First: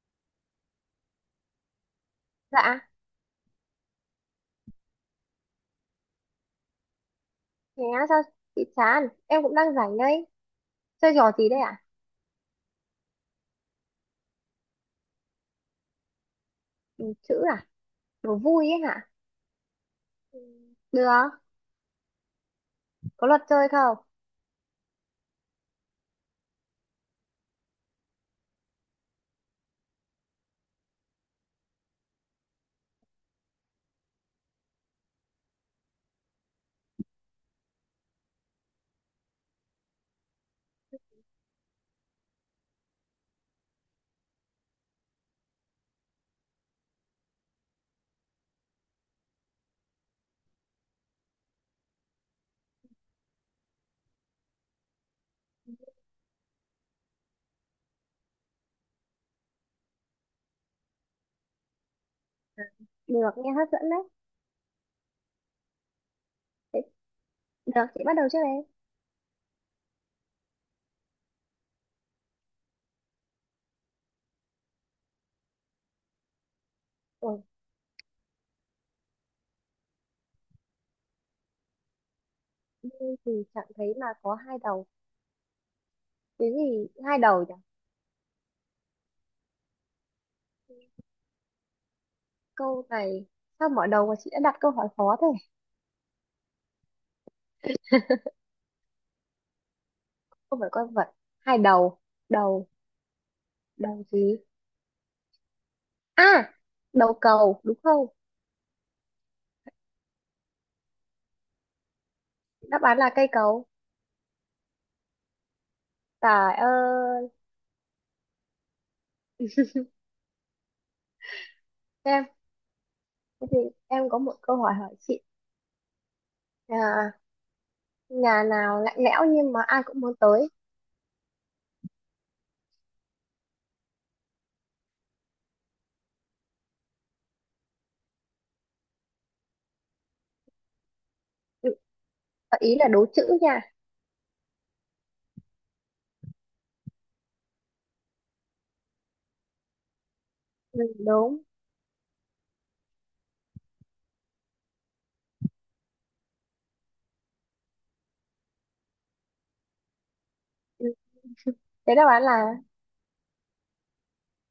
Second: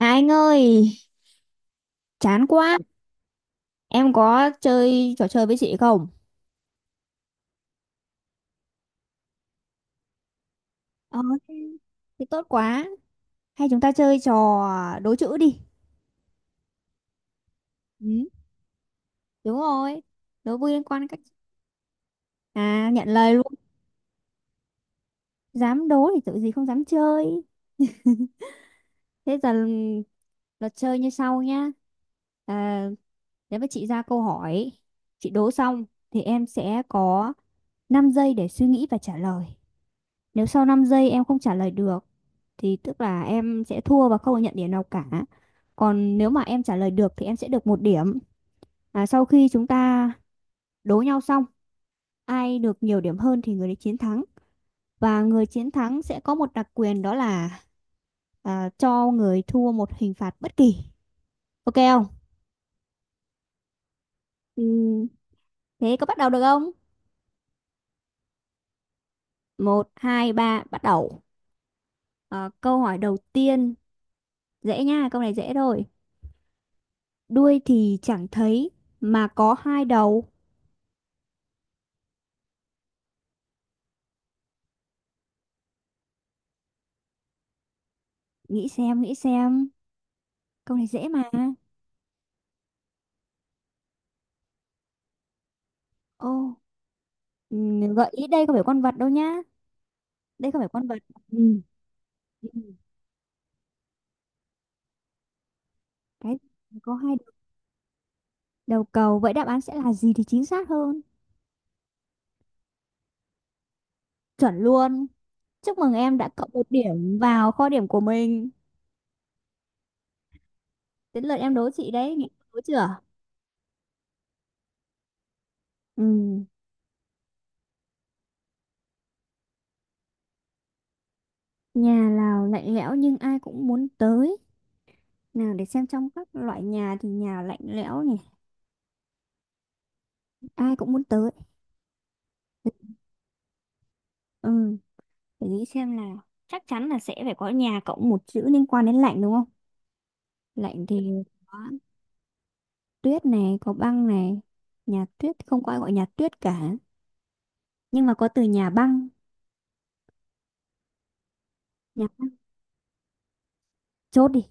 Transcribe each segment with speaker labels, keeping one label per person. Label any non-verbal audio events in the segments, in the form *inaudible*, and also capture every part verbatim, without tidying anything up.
Speaker 1: À, anh ơi, chán quá.
Speaker 2: Dạ,
Speaker 1: Em có chơi trò chơi với chị không?
Speaker 2: thế á, sao chị chán? Em cũng đang rảnh đây. Chơi
Speaker 1: Ờ,
Speaker 2: trò gì
Speaker 1: thế
Speaker 2: đấy ạ?
Speaker 1: thì tốt quá. Hay chúng ta chơi trò đố chữ đi.
Speaker 2: Ừ, chữ à?
Speaker 1: Ừ,
Speaker 2: Đố vui ấy hả?
Speaker 1: đúng rồi.
Speaker 2: Ừ,
Speaker 1: Đố vui liên quan đến
Speaker 2: được,
Speaker 1: cách. À, nhận
Speaker 2: có
Speaker 1: lời
Speaker 2: luật
Speaker 1: luôn.
Speaker 2: chơi không?
Speaker 1: Dám đố thì tự gì không dám chơi. Thế giờ ừ, luật chơi như sau nhá. À, nếu mà chị ra câu hỏi, chị đố xong thì em sẽ có năm giây để suy nghĩ và trả lời. Nếu sau năm giây em không trả lời được thì tức là em sẽ thua và không được nhận điểm nào cả. Còn nếu mà em trả lời được thì em sẽ được một điểm. À, sau khi chúng ta đố nhau xong, ai được nhiều điểm hơn thì người đấy chiến thắng. Và người chiến thắng sẽ có một đặc quyền đó là à, cho người thua một hình phạt bất kỳ. Ok không?
Speaker 2: Được, nghe hấp dẫn đấy.
Speaker 1: Ừ, thế có bắt đầu được không?
Speaker 2: Thế, được, chị bắt đầu trước đây.
Speaker 1: Một, hai, ba, bắt đầu. Ờ, câu hỏi đầu tiên dễ nha, câu này dễ thôi.
Speaker 2: Ủa,
Speaker 1: Đuôi thì chẳng thấy mà có hai đầu.
Speaker 2: vui thì chẳng thấy mà có hai đầu. Cái gì hai đầu nhỉ?
Speaker 1: Nghĩ xem, nghĩ xem. Câu này dễ mà.
Speaker 2: Câu này, sao mở đầu mà chị đã đặt câu hỏi khó thế?
Speaker 1: Ô, ừm, gợi ý đây không phải con vật đâu nhá. Đây không
Speaker 2: Không
Speaker 1: phải
Speaker 2: phải
Speaker 1: con
Speaker 2: con
Speaker 1: vật.
Speaker 2: vật. Hai
Speaker 1: Ừ.
Speaker 2: đầu,
Speaker 1: Ừ.
Speaker 2: đầu, đầu gì?
Speaker 1: Cái
Speaker 2: À,
Speaker 1: gì có hai
Speaker 2: đầu
Speaker 1: đầu?
Speaker 2: cầu, đúng không?
Speaker 1: Đầu cầu. Vậy đáp án sẽ là gì thì chính xác hơn.
Speaker 2: Đáp án là cây cầu.
Speaker 1: Chuẩn luôn. Chúc mừng em đã cộng
Speaker 2: Trời
Speaker 1: một điểm
Speaker 2: ơi,
Speaker 1: vào kho điểm của mình. Đến lượt em đố chị đấy. Nghĩ
Speaker 2: em,
Speaker 1: đố chưa?
Speaker 2: thế thì em có một câu hỏi hỏi chị.
Speaker 1: Ừ.
Speaker 2: À, nhà nào lạnh lẽo nhưng mà ai cũng muốn tới.
Speaker 1: Nhà Lào lạnh lẽo nhưng ai cũng muốn tới. Nào để xem trong các loại nhà thì nhà lạnh lẽo nhỉ. Ai cũng muốn tới.
Speaker 2: Ừ, ý là đố chữ nha.
Speaker 1: Ừ. Để nghĩ xem nào, chắc chắn là sẽ phải có nhà cộng một chữ liên quan đến lạnh đúng không.
Speaker 2: Ừ,
Speaker 1: Lạnh thì
Speaker 2: đúng.
Speaker 1: có tuyết này, có băng này. Nhà tuyết thì không có ai gọi nhà tuyết cả, nhưng mà có từ nhà băng.
Speaker 2: Ừ, thế đáp
Speaker 1: nhà
Speaker 2: án là.
Speaker 1: Chốt đi.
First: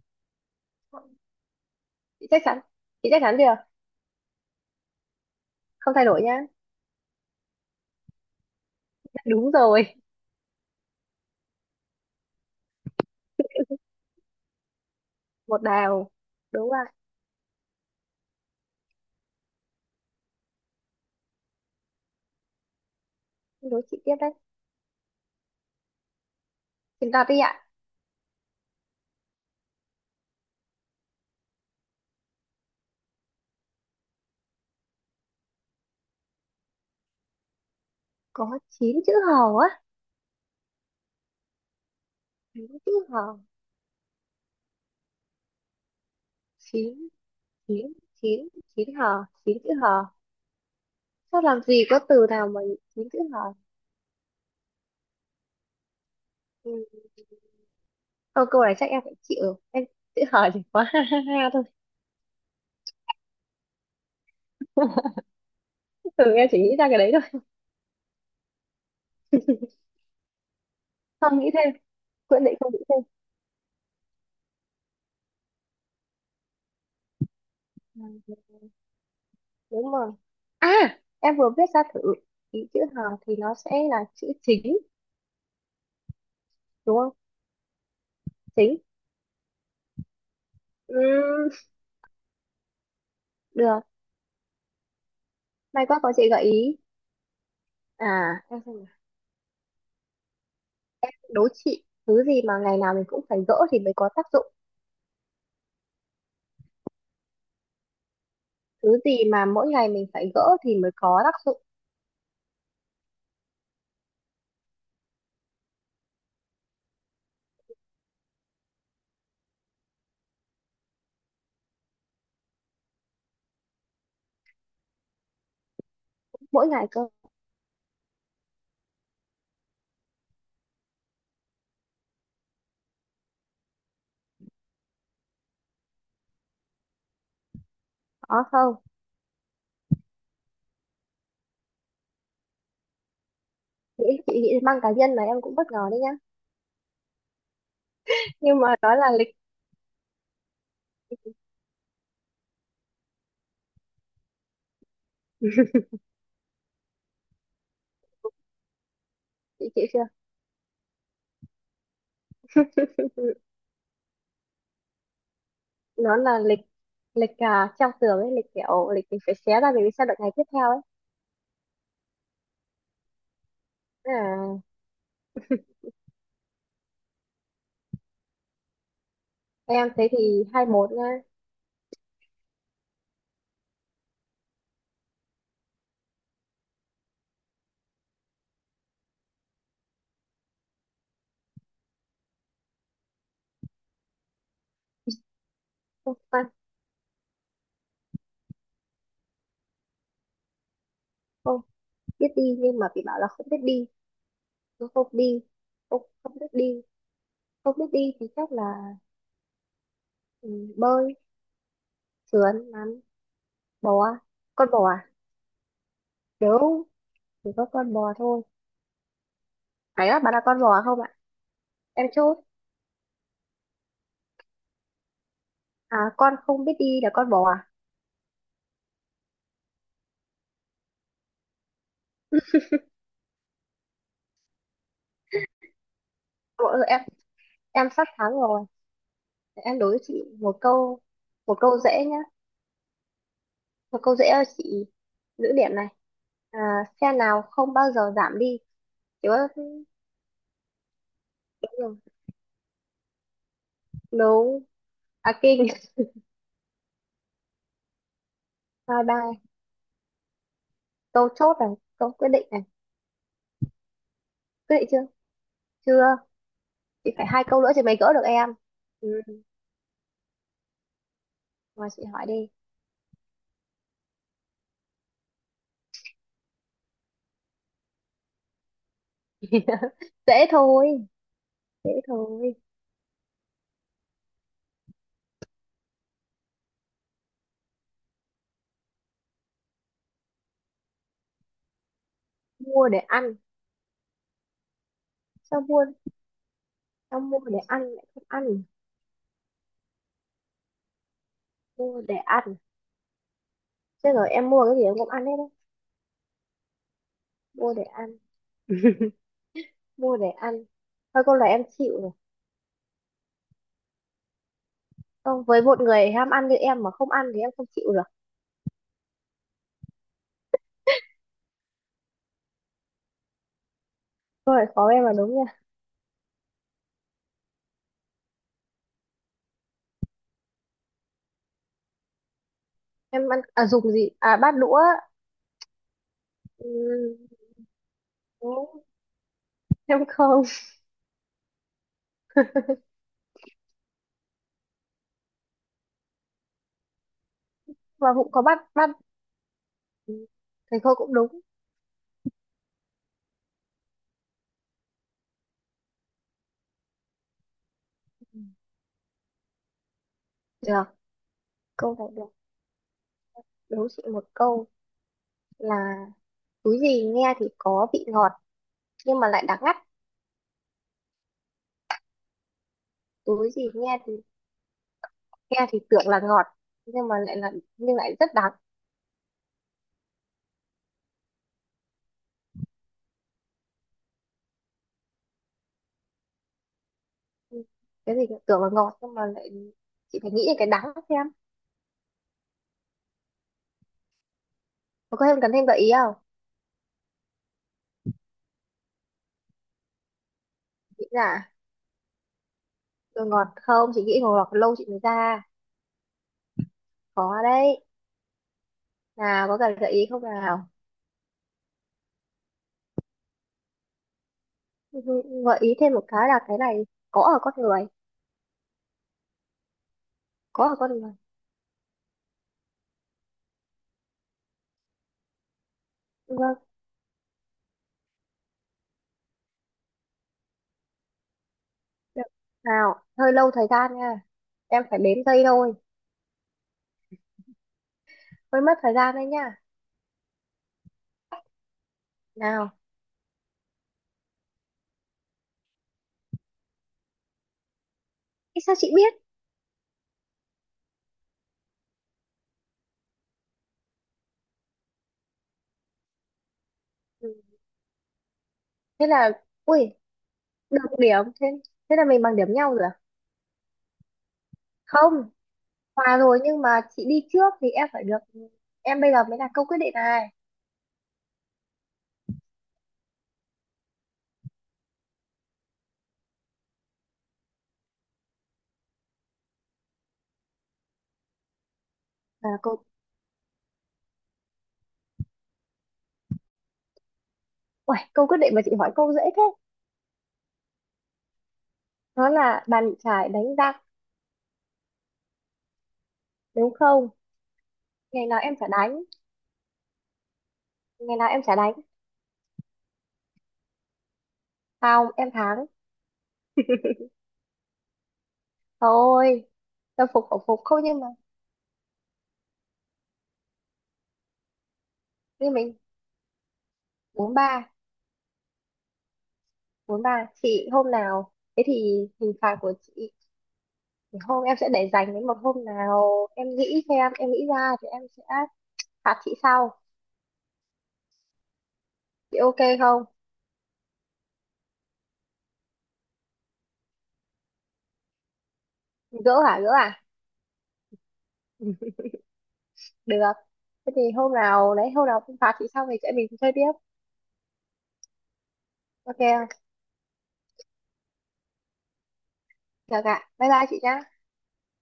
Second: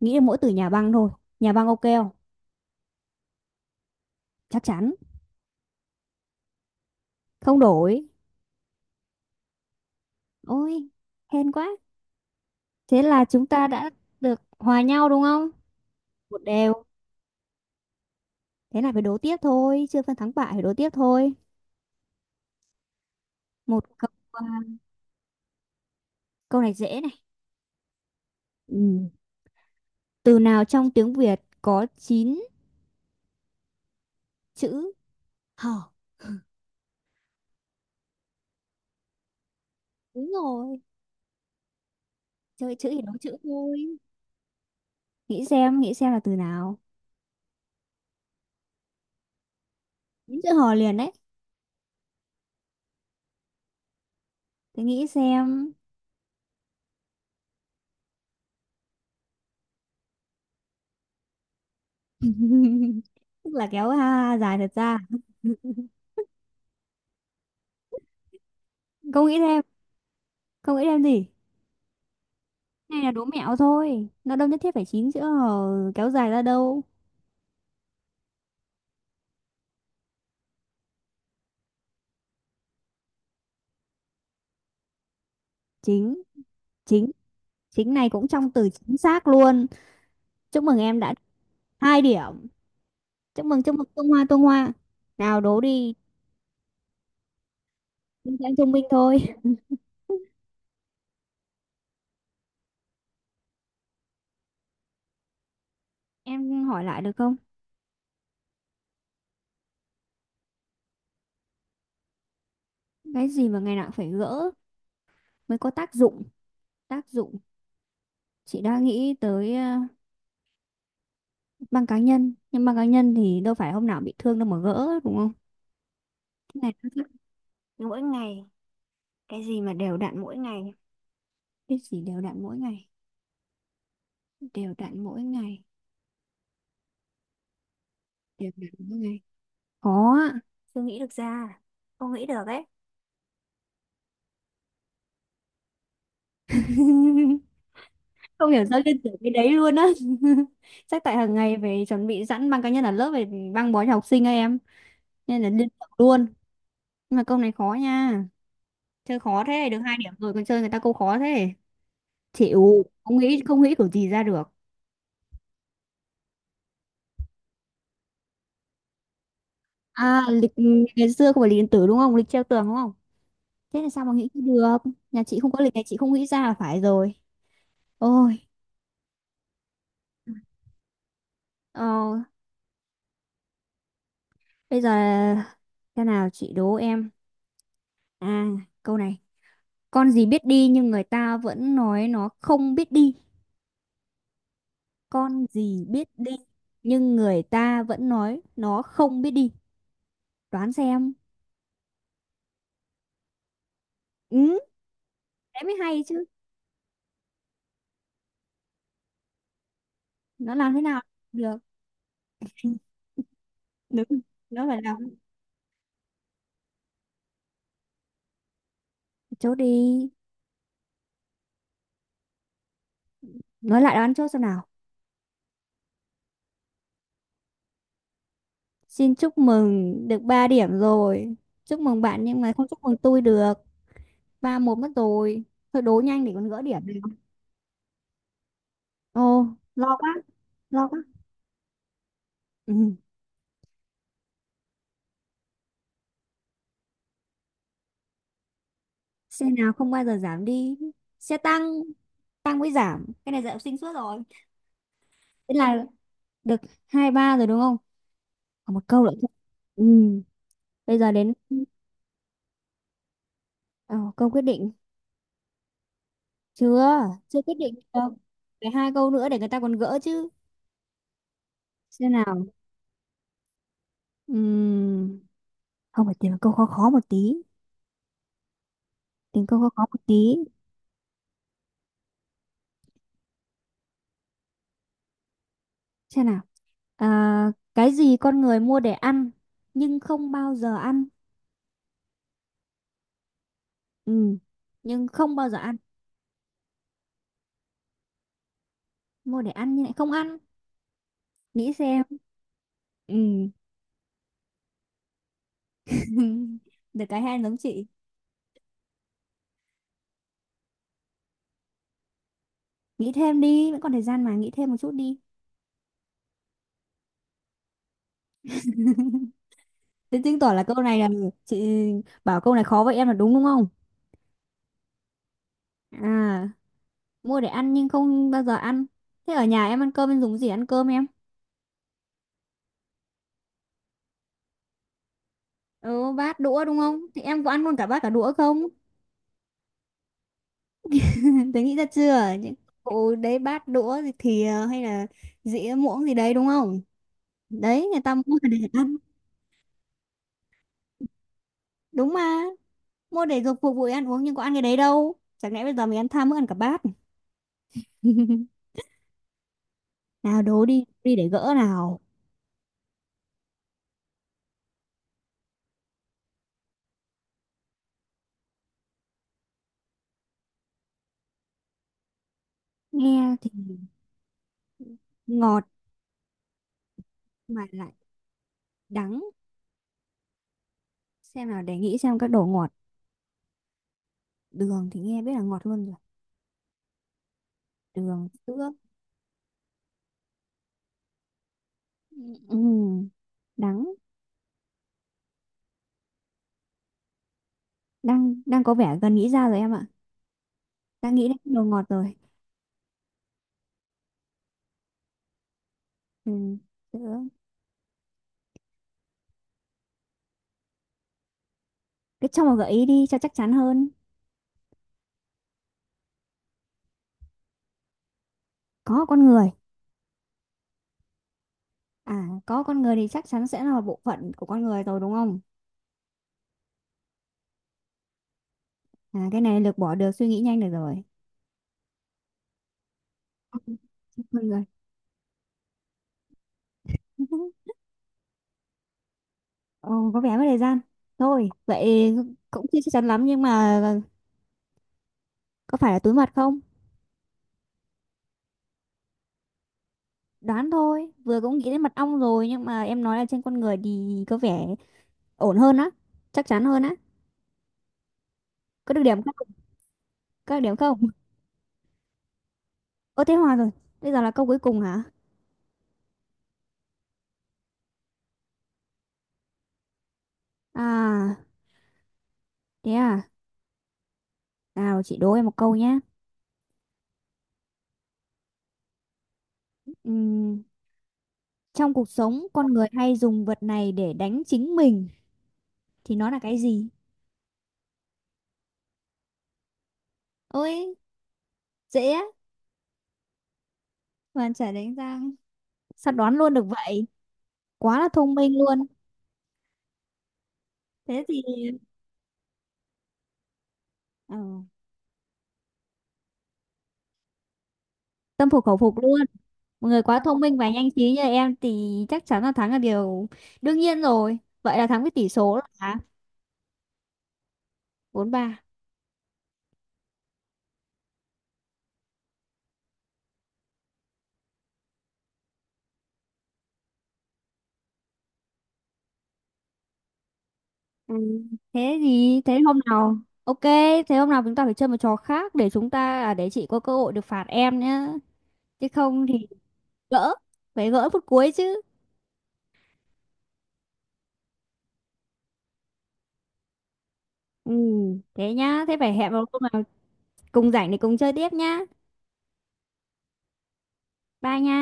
Speaker 1: Nghĩ là mỗi từ nhà băng thôi. Nhà băng ok không?
Speaker 2: chị chắc chắn chị chắc chắn chưa?
Speaker 1: Chắc chắn.
Speaker 2: Không thay đổi nhá.
Speaker 1: Không đổi.
Speaker 2: Đúng rồi,
Speaker 1: Ôi, hên quá. Thế là chúng ta đã được hòa nhau đúng không?
Speaker 2: một đào,
Speaker 1: một
Speaker 2: đúng
Speaker 1: đều
Speaker 2: rồi.
Speaker 1: Thế là phải đố tiếp thôi, chưa phân thắng bại phải đố tiếp thôi.
Speaker 2: Đố
Speaker 1: Một
Speaker 2: chị
Speaker 1: câu,
Speaker 2: tiếp đấy,
Speaker 1: à, câu này dễ này.
Speaker 2: chúng ta đi ạ.
Speaker 1: Ừ. Từ nào trong tiếng Việt có chín chữ hò?
Speaker 2: Có chín chữ hò á?
Speaker 1: Đúng rồi.
Speaker 2: Chín
Speaker 1: Chơi chữ
Speaker 2: chữ
Speaker 1: thì đố
Speaker 2: hò.
Speaker 1: chữ thôi. Nghĩ xem, nghĩ xem là từ nào.
Speaker 2: Chín, chín, chín, chín hò, chín chữ hò.
Speaker 1: Nghĩ chữ hò liền đấy.
Speaker 2: Sao làm gì có từ nào mà chín chữ hò.
Speaker 1: Thì nghĩ xem.
Speaker 2: Ừ. câu câu này chắc em phải chịu, em chữ hò chỉ có *laughs* ha ha ha thôi.
Speaker 1: *laughs* Tức là kéo ha dài thật ra.
Speaker 2: *laughs*
Speaker 1: *laughs*
Speaker 2: Ừ, em chỉ nghĩ ra cái đấy thôi.
Speaker 1: Không nghĩ thêm. Không nghĩ thêm gì.
Speaker 2: Không nghĩ thêm, quyết định không nghĩ
Speaker 1: Này
Speaker 2: thêm.
Speaker 1: là đố mẹo thôi, nó đâu nhất thiết phải chín chữ hò kéo dài ra đâu.
Speaker 2: Ừ, đúng rồi. À, em vừa viết ra thử, ý chữ hàng thì nó sẽ là chữ chính,
Speaker 1: Chính,
Speaker 2: đúng
Speaker 1: chính,
Speaker 2: không?
Speaker 1: chính này cũng trong từ
Speaker 2: Chính.
Speaker 1: chính xác luôn. Chúc mừng em đã
Speaker 2: Ừm,
Speaker 1: hai điểm. Chúc mừng chúc
Speaker 2: được.
Speaker 1: mừng tung hoa tung hoa. Nào đố
Speaker 2: May
Speaker 1: đi.
Speaker 2: quá có chị gợi ý.
Speaker 1: Nhưng
Speaker 2: À
Speaker 1: em sẽ
Speaker 2: em
Speaker 1: thông
Speaker 2: xem
Speaker 1: minh
Speaker 2: nào.
Speaker 1: thôi. *laughs*
Speaker 2: Em đố chị thứ gì mà ngày nào mình cũng phải gỡ thì mới có tác dụng.
Speaker 1: Em hỏi lại được không?
Speaker 2: Thứ gì mà mỗi ngày mình phải gỡ thì mới có tác dụng.
Speaker 1: Cái gì mà ngày nào cũng phải gỡ mới có tác dụng? Tác dụng. Chị đã nghĩ tới ờ, băng cá nhân nhưng băng cá nhân thì đâu phải hôm nào bị thương đâu mà gỡ đúng không. Cái
Speaker 2: Mỗi
Speaker 1: này
Speaker 2: ngày
Speaker 1: nó
Speaker 2: cơ.
Speaker 1: rất- Mỗi ngày. Cái gì mà đều đặn mỗi ngày? Cái gì đều đặn mỗi ngày? Đều đặn mỗi ngày.
Speaker 2: Có
Speaker 1: Đều đặn
Speaker 2: không?
Speaker 1: mỗi ngày. Khó ạ. *laughs* Chưa nghĩ được ra. Không nghĩ được ấy.
Speaker 2: Nghĩ chị nghĩ mang cá nhân là em cũng bất ngờ đấy nhá.
Speaker 1: *laughs* Không
Speaker 2: Nhưng
Speaker 1: hiểu
Speaker 2: mà
Speaker 1: sao
Speaker 2: đó
Speaker 1: liên
Speaker 2: là
Speaker 1: tưởng
Speaker 2: lịch.
Speaker 1: cái đấy luôn á. *laughs* Chắc tại hàng ngày về chuẩn bị sẵn băng cá nhân ở lớp về băng bó cho học sinh ấy em, nên là liên
Speaker 2: *laughs*
Speaker 1: tưởng luôn. Nhưng mà câu này khó nha. Chơi khó
Speaker 2: Chị
Speaker 1: thế, được
Speaker 2: chịu
Speaker 1: hai
Speaker 2: chưa?
Speaker 1: điểm rồi còn chơi người ta câu khó thế. Chịu, không
Speaker 2: *laughs*
Speaker 1: nghĩ không nghĩ kiểu gì ra được.
Speaker 2: Nó là lịch. Lịch à, treo tường ấy, lịch kiểu lịch mình phải xé ra mình mới xem được
Speaker 1: À,
Speaker 2: ngày tiếp
Speaker 1: lịch.
Speaker 2: theo ấy.
Speaker 1: Ngày xưa không phải lịch điện tử đúng không, lịch treo tường đúng không. Thế là sao mà nghĩ
Speaker 2: À.
Speaker 1: được. Nhà chị không có lịch này, chị không nghĩ ra là phải rồi. Ôi.
Speaker 2: Em thế thì hai một nha.
Speaker 1: Ờ, bây giờ. Thế nào, chị đố em. À, câu này. Con gì biết đi nhưng người ta vẫn nói nó không biết đi? Con gì biết
Speaker 2: Không,
Speaker 1: đi
Speaker 2: khoan,
Speaker 1: nhưng người ta vẫn nói nó không biết đi? Đoán xem.
Speaker 2: không biết đi nhưng mà bị bảo là không biết đi.
Speaker 1: Ừ.
Speaker 2: Nó không đi.
Speaker 1: Thế mới
Speaker 2: Không,
Speaker 1: hay chứ.
Speaker 2: không biết đi. Không biết đi thì chắc là ừ,
Speaker 1: Nó làm thế nào
Speaker 2: bơi,
Speaker 1: được.
Speaker 2: sườn, lặn, bò.
Speaker 1: Đúng. Nó
Speaker 2: Con
Speaker 1: phải
Speaker 2: bò
Speaker 1: làm.
Speaker 2: à? Nếu chỉ có con bò thôi.
Speaker 1: Chốt
Speaker 2: Phải
Speaker 1: đi.
Speaker 2: á, bạn là con bò không ạ? Em chốt.
Speaker 1: Nói lại đoán chốt xem nào.
Speaker 2: À, con không biết đi là con bò à?
Speaker 1: Xin chúc mừng được ba điểm rồi. Chúc mừng bạn nhưng mà không chúc mừng tôi được. Ba một mất rồi. Thôi đố nhanh để còn gỡ
Speaker 2: Ủa,
Speaker 1: điểm
Speaker 2: ừ,
Speaker 1: được.
Speaker 2: em em sắp thắng rồi.
Speaker 1: Ồ,
Speaker 2: Để em đối
Speaker 1: lo
Speaker 2: với
Speaker 1: quá.
Speaker 2: chị một
Speaker 1: Lo quá.
Speaker 2: câu, một câu dễ nhá.
Speaker 1: Ừ.
Speaker 2: Một câu dễ cho chị giữ điểm này. À, xe nào không bao giờ giảm đi? Chứ
Speaker 1: Xe nào không bao giờ giảm đi? Xe tăng.
Speaker 2: đúng.
Speaker 1: Tăng mới giảm. Cái này dạy học sinh suốt rồi.
Speaker 2: Đúng. À,
Speaker 1: Thế
Speaker 2: kinh.
Speaker 1: là được hai ba rồi đúng không? Còn một
Speaker 2: Bye
Speaker 1: câu nữa thôi.
Speaker 2: bye.
Speaker 1: Ừ. Bây giờ
Speaker 2: Câu
Speaker 1: đến
Speaker 2: chốt này, câu quyết định này.
Speaker 1: ờ, câu quyết định.
Speaker 2: Quyết định chưa? Chưa.
Speaker 1: Chưa.
Speaker 2: Chị phải
Speaker 1: Chưa
Speaker 2: hai
Speaker 1: quyết
Speaker 2: câu nữa
Speaker 1: định
Speaker 2: chị mới
Speaker 1: được.
Speaker 2: gỡ được em.
Speaker 1: Phải hai câu
Speaker 2: Ừ,
Speaker 1: nữa để người ta còn gỡ chứ.
Speaker 2: mà chị
Speaker 1: Xem
Speaker 2: hỏi
Speaker 1: nào.
Speaker 2: đi.
Speaker 1: Ừm, Không phải tìm một câu khó khó một tí, tìm câu khó khó một
Speaker 2: *laughs*
Speaker 1: tí.
Speaker 2: Dễ thôi, dễ thôi.
Speaker 1: Xem nào. À, cái gì con người mua để ăn nhưng không bao giờ ăn?
Speaker 2: Mua để ăn.
Speaker 1: Ừm, nhưng không bao giờ
Speaker 2: Sao
Speaker 1: ăn.
Speaker 2: mua? Sao mua để ăn lại không ăn?
Speaker 1: Mua để ăn nhưng lại không ăn. Nghĩ
Speaker 2: Mua
Speaker 1: xem.
Speaker 2: để ăn.
Speaker 1: Ừm,
Speaker 2: Chứ rồi em mua cái gì em cũng ăn hết đấy.
Speaker 1: *laughs* Được cái hay giống
Speaker 2: Mua để
Speaker 1: chị.
Speaker 2: ăn, *laughs* mua để ăn. Thôi câu này em chịu rồi.
Speaker 1: Nghĩ thêm đi, vẫn còn thời gian mà, nghĩ thêm một chút đi.
Speaker 2: Không, với một người ham ăn như em mà không ăn thì em không chịu được.
Speaker 1: Thế chứng tỏ là câu này là chị bảo câu này khó vậy em là đúng, đúng không.
Speaker 2: Câu này khó em là đúng nha.
Speaker 1: À, mua để ăn nhưng không bao giờ ăn. Thế ở nhà em ăn cơm em dùng cái gì ăn cơm em?
Speaker 2: Em ăn, à dùng gì? À bát đũa.
Speaker 1: Ừ, bát đũa đúng không? Thì
Speaker 2: Ừ,
Speaker 1: em có ăn luôn cả bát cả đũa không?
Speaker 2: đúng. Em không.
Speaker 1: *laughs* Tớ nghĩ ra chưa? Những
Speaker 2: *laughs*
Speaker 1: cụ đấy bát đũa thì thìa hay là dĩa muỗng gì đấy đúng không? Đấy người
Speaker 2: Và
Speaker 1: ta
Speaker 2: cũng
Speaker 1: mua
Speaker 2: có
Speaker 1: để
Speaker 2: bắt bắt.
Speaker 1: ăn.
Speaker 2: Ừ, thầy cô cũng đúng.
Speaker 1: Đúng mà. Mua để dùng phục vụ ăn uống nhưng có ăn cái đấy đâu. Chẳng lẽ bây giờ mình ăn tham mới ăn cả bát. *laughs* Nào đố đi,
Speaker 2: Được
Speaker 1: đi để gỡ
Speaker 2: câu
Speaker 1: nào.
Speaker 2: này, được, đố chị một câu là túi gì nghe thì có vị ngọt nhưng mà lại đắng ngắt.
Speaker 1: Nghe
Speaker 2: Túi
Speaker 1: thì
Speaker 2: gì nghe thì, nghe
Speaker 1: ngọt
Speaker 2: thì tưởng là ngọt nhưng mà lại là,
Speaker 1: mà lại
Speaker 2: nhưng lại rất đắng.
Speaker 1: đắng. Xem nào để nghĩ xem các đồ ngọt. Đường thì nghe biết là ngọt luôn rồi.
Speaker 2: Ừ, cái gì
Speaker 1: Đường,
Speaker 2: tưởng là
Speaker 1: sữa.
Speaker 2: ngọt nhưng mà lại, chị phải nghĩ đến cái đắng xem.
Speaker 1: Ừ, đắng.
Speaker 2: Mà có em cần thêm gợi ý không?
Speaker 1: Đang đang có vẻ gần nghĩ ra rồi em ạ.
Speaker 2: Nghĩ
Speaker 1: Đang nghĩ
Speaker 2: là,
Speaker 1: đến đồ ngọt rồi.
Speaker 2: rồi ngọt không, chị nghĩ ngọt lâu chị mới ra.
Speaker 1: Ừ. Được.
Speaker 2: Có đấy. Nào, có cần gợi ý không nào?
Speaker 1: Cứ cho một gợi ý đi cho chắc chắn hơn.
Speaker 2: Gợi ý thêm một cái là cái này có ở con người.
Speaker 1: Có con người.
Speaker 2: có ở con người
Speaker 1: À, có con người thì chắc chắn sẽ là một bộ phận của con người rồi đúng không.
Speaker 2: vâng.
Speaker 1: À, cái này lược bỏ được suy nghĩ nhanh được rồi.
Speaker 2: Được. Nào, hơi lâu thời
Speaker 1: *laughs*
Speaker 2: gian nha.
Speaker 1: Ừ, con người.
Speaker 2: Em phải đếm giây thôi.
Speaker 1: *laughs*
Speaker 2: Hơi mất thời gian đấy nha.
Speaker 1: Ồ, có vẻ mất thời gian, thôi vậy. Cũng
Speaker 2: Nào.
Speaker 1: chưa chắc chắn lắm nhưng mà có phải là túi mật không?
Speaker 2: Ý sao chị biết?
Speaker 1: Đoán thôi, vừa cũng nghĩ đến mật ong rồi nhưng mà em nói là trên con người thì có vẻ ổn hơn á. Chắc chắn hơn á.
Speaker 2: Ừ.
Speaker 1: Có được
Speaker 2: Thế
Speaker 1: điểm
Speaker 2: là,
Speaker 1: không?
Speaker 2: ui,
Speaker 1: Có được điểm
Speaker 2: được
Speaker 1: không?
Speaker 2: điểm. Thế, thế là mình bằng điểm nhau rồi à?
Speaker 1: Ơ thế hòa rồi, bây giờ là câu cuối cùng hả?
Speaker 2: Không, hòa rồi nhưng mà chị đi trước thì em phải được. Em bây giờ mới là câu quyết định này.
Speaker 1: À, thế à, nào chị đố em một câu nhé. Ừm, Trong cuộc sống
Speaker 2: À,
Speaker 1: con
Speaker 2: câu,
Speaker 1: người hay dùng vật này để đánh chính mình thì nó là cái gì?
Speaker 2: ui, câu quyết định mà chị hỏi câu dễ thế.
Speaker 1: Ôi, dễ á,
Speaker 2: Nó là bàn chải đánh giặc,
Speaker 1: mà trả đánh răng. Sao đoán luôn được
Speaker 2: đúng
Speaker 1: vậy?
Speaker 2: không?
Speaker 1: Quá là
Speaker 2: Ngày
Speaker 1: thông
Speaker 2: nào em
Speaker 1: minh
Speaker 2: chả
Speaker 1: luôn.
Speaker 2: đánh, ngày
Speaker 1: Thế
Speaker 2: nào
Speaker 1: thì
Speaker 2: em chả đánh.
Speaker 1: ờ,
Speaker 2: Không, em thắng.
Speaker 1: tâm phục khẩu phục luôn.
Speaker 2: Thôi,
Speaker 1: Một người
Speaker 2: tâm
Speaker 1: quá
Speaker 2: phục
Speaker 1: thông
Speaker 2: khẩu
Speaker 1: minh
Speaker 2: phục
Speaker 1: và
Speaker 2: không
Speaker 1: nhanh
Speaker 2: nhưng mà,
Speaker 1: trí như em thì chắc chắn là thắng là điều đương nhiên rồi. Vậy là thắng với tỷ
Speaker 2: nhưng
Speaker 1: số
Speaker 2: mình
Speaker 1: là
Speaker 2: bốn ba.
Speaker 1: bốn ba.
Speaker 2: Bốn ba chị hôm nào, thế thì hình phạt của chị thì hôm em sẽ để dành đến một hôm nào em nghĩ xem, em nghĩ ra thì em sẽ phạt chị sau.
Speaker 1: Ừ, thế
Speaker 2: Chị
Speaker 1: thì
Speaker 2: ok
Speaker 1: thế hôm
Speaker 2: không?
Speaker 1: nào ok, thế hôm nào chúng ta phải chơi một trò khác để chúng ta à, để chị có cơ hội được phạt em nhá. Chứ không
Speaker 2: Gỡ
Speaker 1: thì
Speaker 2: hả, gỡ à?
Speaker 1: gỡ, phải gỡ phút cuối chứ.
Speaker 2: *laughs* Được, thế thì hôm nào đấy, hôm nào em phạt chị xong thì chị em mình chơi tiếp,
Speaker 1: Ừ, thế nhá, thế phải
Speaker 2: ok
Speaker 1: hẹn vào
Speaker 2: không?
Speaker 1: hôm nào cùng rảnh để cùng chơi tiếp nhá.
Speaker 2: Được ạ, bye bye chị nhá.
Speaker 1: Bye nha.